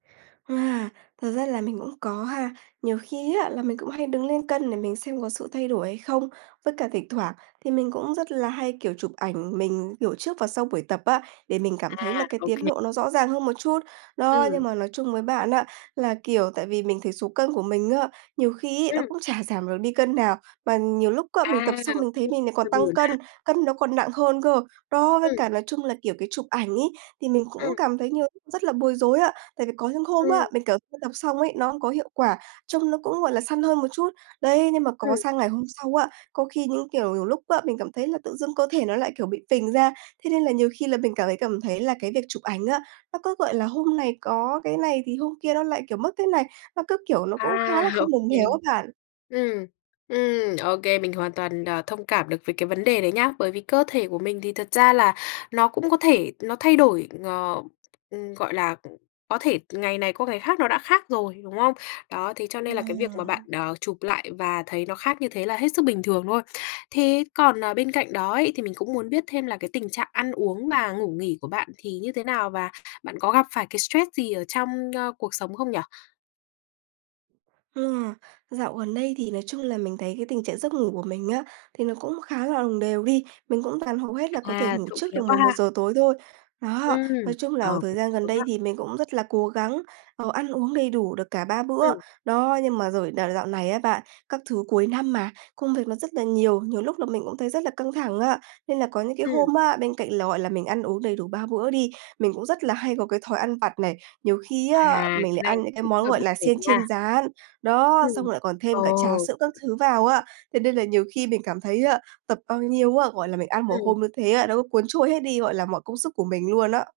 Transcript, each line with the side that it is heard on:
right: À, thật ra là mình cũng có ha. Nhiều khi á, là mình cũng hay đứng lên cân để mình xem có sự thay đổi hay không. Với cả thỉnh thoảng thì mình cũng rất là hay, kiểu, chụp ảnh mình, kiểu, trước và sau buổi tập á, để mình
left: À,
right: cảm thấy là cái
left: ô
right: tiến
left: kê.
right: độ nó rõ ràng hơn một chút. Đó,
left: Ừm.
right: nhưng mà nói chung với bạn á, là, kiểu, tại vì mình thấy số cân của mình á, nhiều khi ấy nó
left: Ừm.
right: cũng chả giảm được đi cân nào, mà nhiều lúc á, mình tập
left: À,
right: xong mình thấy
left: cũng
right: mình lại
left: hơi
right: còn tăng
left: buồn
right: cân,
left: ha.
right: cân nó còn nặng hơn cơ. Đó, với
left: Ừm.
right: cả nói chung là, kiểu, cái chụp ảnh ấy, thì mình cũng
left: Ừm.
right: cảm thấy như rất là bối rối ạ. Tại vì có những hôm
left: Ừm.
right: á, mình, kiểu, tập xong ấy, nó cũng có hiệu quả, trông nó cũng, gọi là, săn hơn một chút. Đấy, nhưng mà có
left: Ừm.
right: sang ngày hôm sau á, có khi những kiểu, nhiều lúc á, mình cảm thấy là tự dưng cơ thể nó lại, kiểu, bị phình ra. Thế nên là nhiều khi là mình cảm thấy cảm thấy là cái việc chụp ảnh á, nó cứ, gọi là, hôm này có cái này thì hôm kia nó lại, kiểu, mất cái này, nó cứ kiểu nó cũng khá
left: À,
right: là
left: ô
right: không đồng
left: kê.
right: đều á bạn.
left: Ừm, ừm, ô kê. Mình hoàn toàn, à, thông cảm được với cái vấn đề đấy nhá, bởi vì cơ thể của mình thì thật ra là nó cũng có thể nó thay đổi ng ừm, gọi là, có thể ngày này qua ngày khác nó đã khác rồi, đúng không? Đó, thế cho nên là cái việc mà
right: À.
left: bạn, ờ, chụp lại và thấy nó khác như thế là hết sức bình thường thôi. Thế còn, ờ, bên cạnh đó ấy, thì mình cũng muốn biết thêm là cái tình trạng ăn uống và ngủ nghỉ của bạn thì như thế nào và bạn có gặp phải cái stress gì ở trong, ơ, cuộc sống không nhỉ?
right: Ừ. Dạo gần đây thì nói chung là mình thấy cái tình trạng giấc ngủ của mình á, thì nó cũng khá là đồng đều đi. Mình cũng toàn hầu hết là có thể
left: À,
right: ngủ
left: trộm
right: trước
left: vía
right: được
left: quá
right: mười một
left: ha.
right: giờ tối thôi. Đó,
left: Ừm,
right: nói chung là
left: ờ,
right: ở thời
left: cũng
right: gian gần
left: sớm đó.
right: đây thì mình cũng rất là cố gắng, ờ, ăn uống đầy đủ được cả 3 bữa.
left: Ừm.
right: Đó, nhưng mà rồi nà dạo này á bạn, các thứ cuối năm mà, công việc nó rất là nhiều, nhiều lúc là mình cũng thấy rất là căng thẳng á. Nên là có những cái
left: Ừm.
right: hôm á, bên cạnh là, gọi là, mình ăn uống đầy đủ 3 bữa đi, mình cũng rất là hay có cái thói ăn vặt này, nhiều khi
left: À,
right: á, mình
left: cái
right: lại
left: này
right: ăn những cái
left: cũng
right: món,
left: hơi
right: gọi
left: bắt
right: là,
left: buộc
right: xiên
left: nha.
right: chiên rán. Đó, xong
left: Ừm,
right: lại còn
left: ờ.
right: thêm cả trà sữa các thứ vào á. Thế nên là nhiều khi mình cảm thấy á, tập bao nhiêu á, gọi là, mình ăn một
left: Ừm.
right: hôm như thế á, nó có cuốn trôi hết đi, gọi là, mọi công sức của mình luôn á.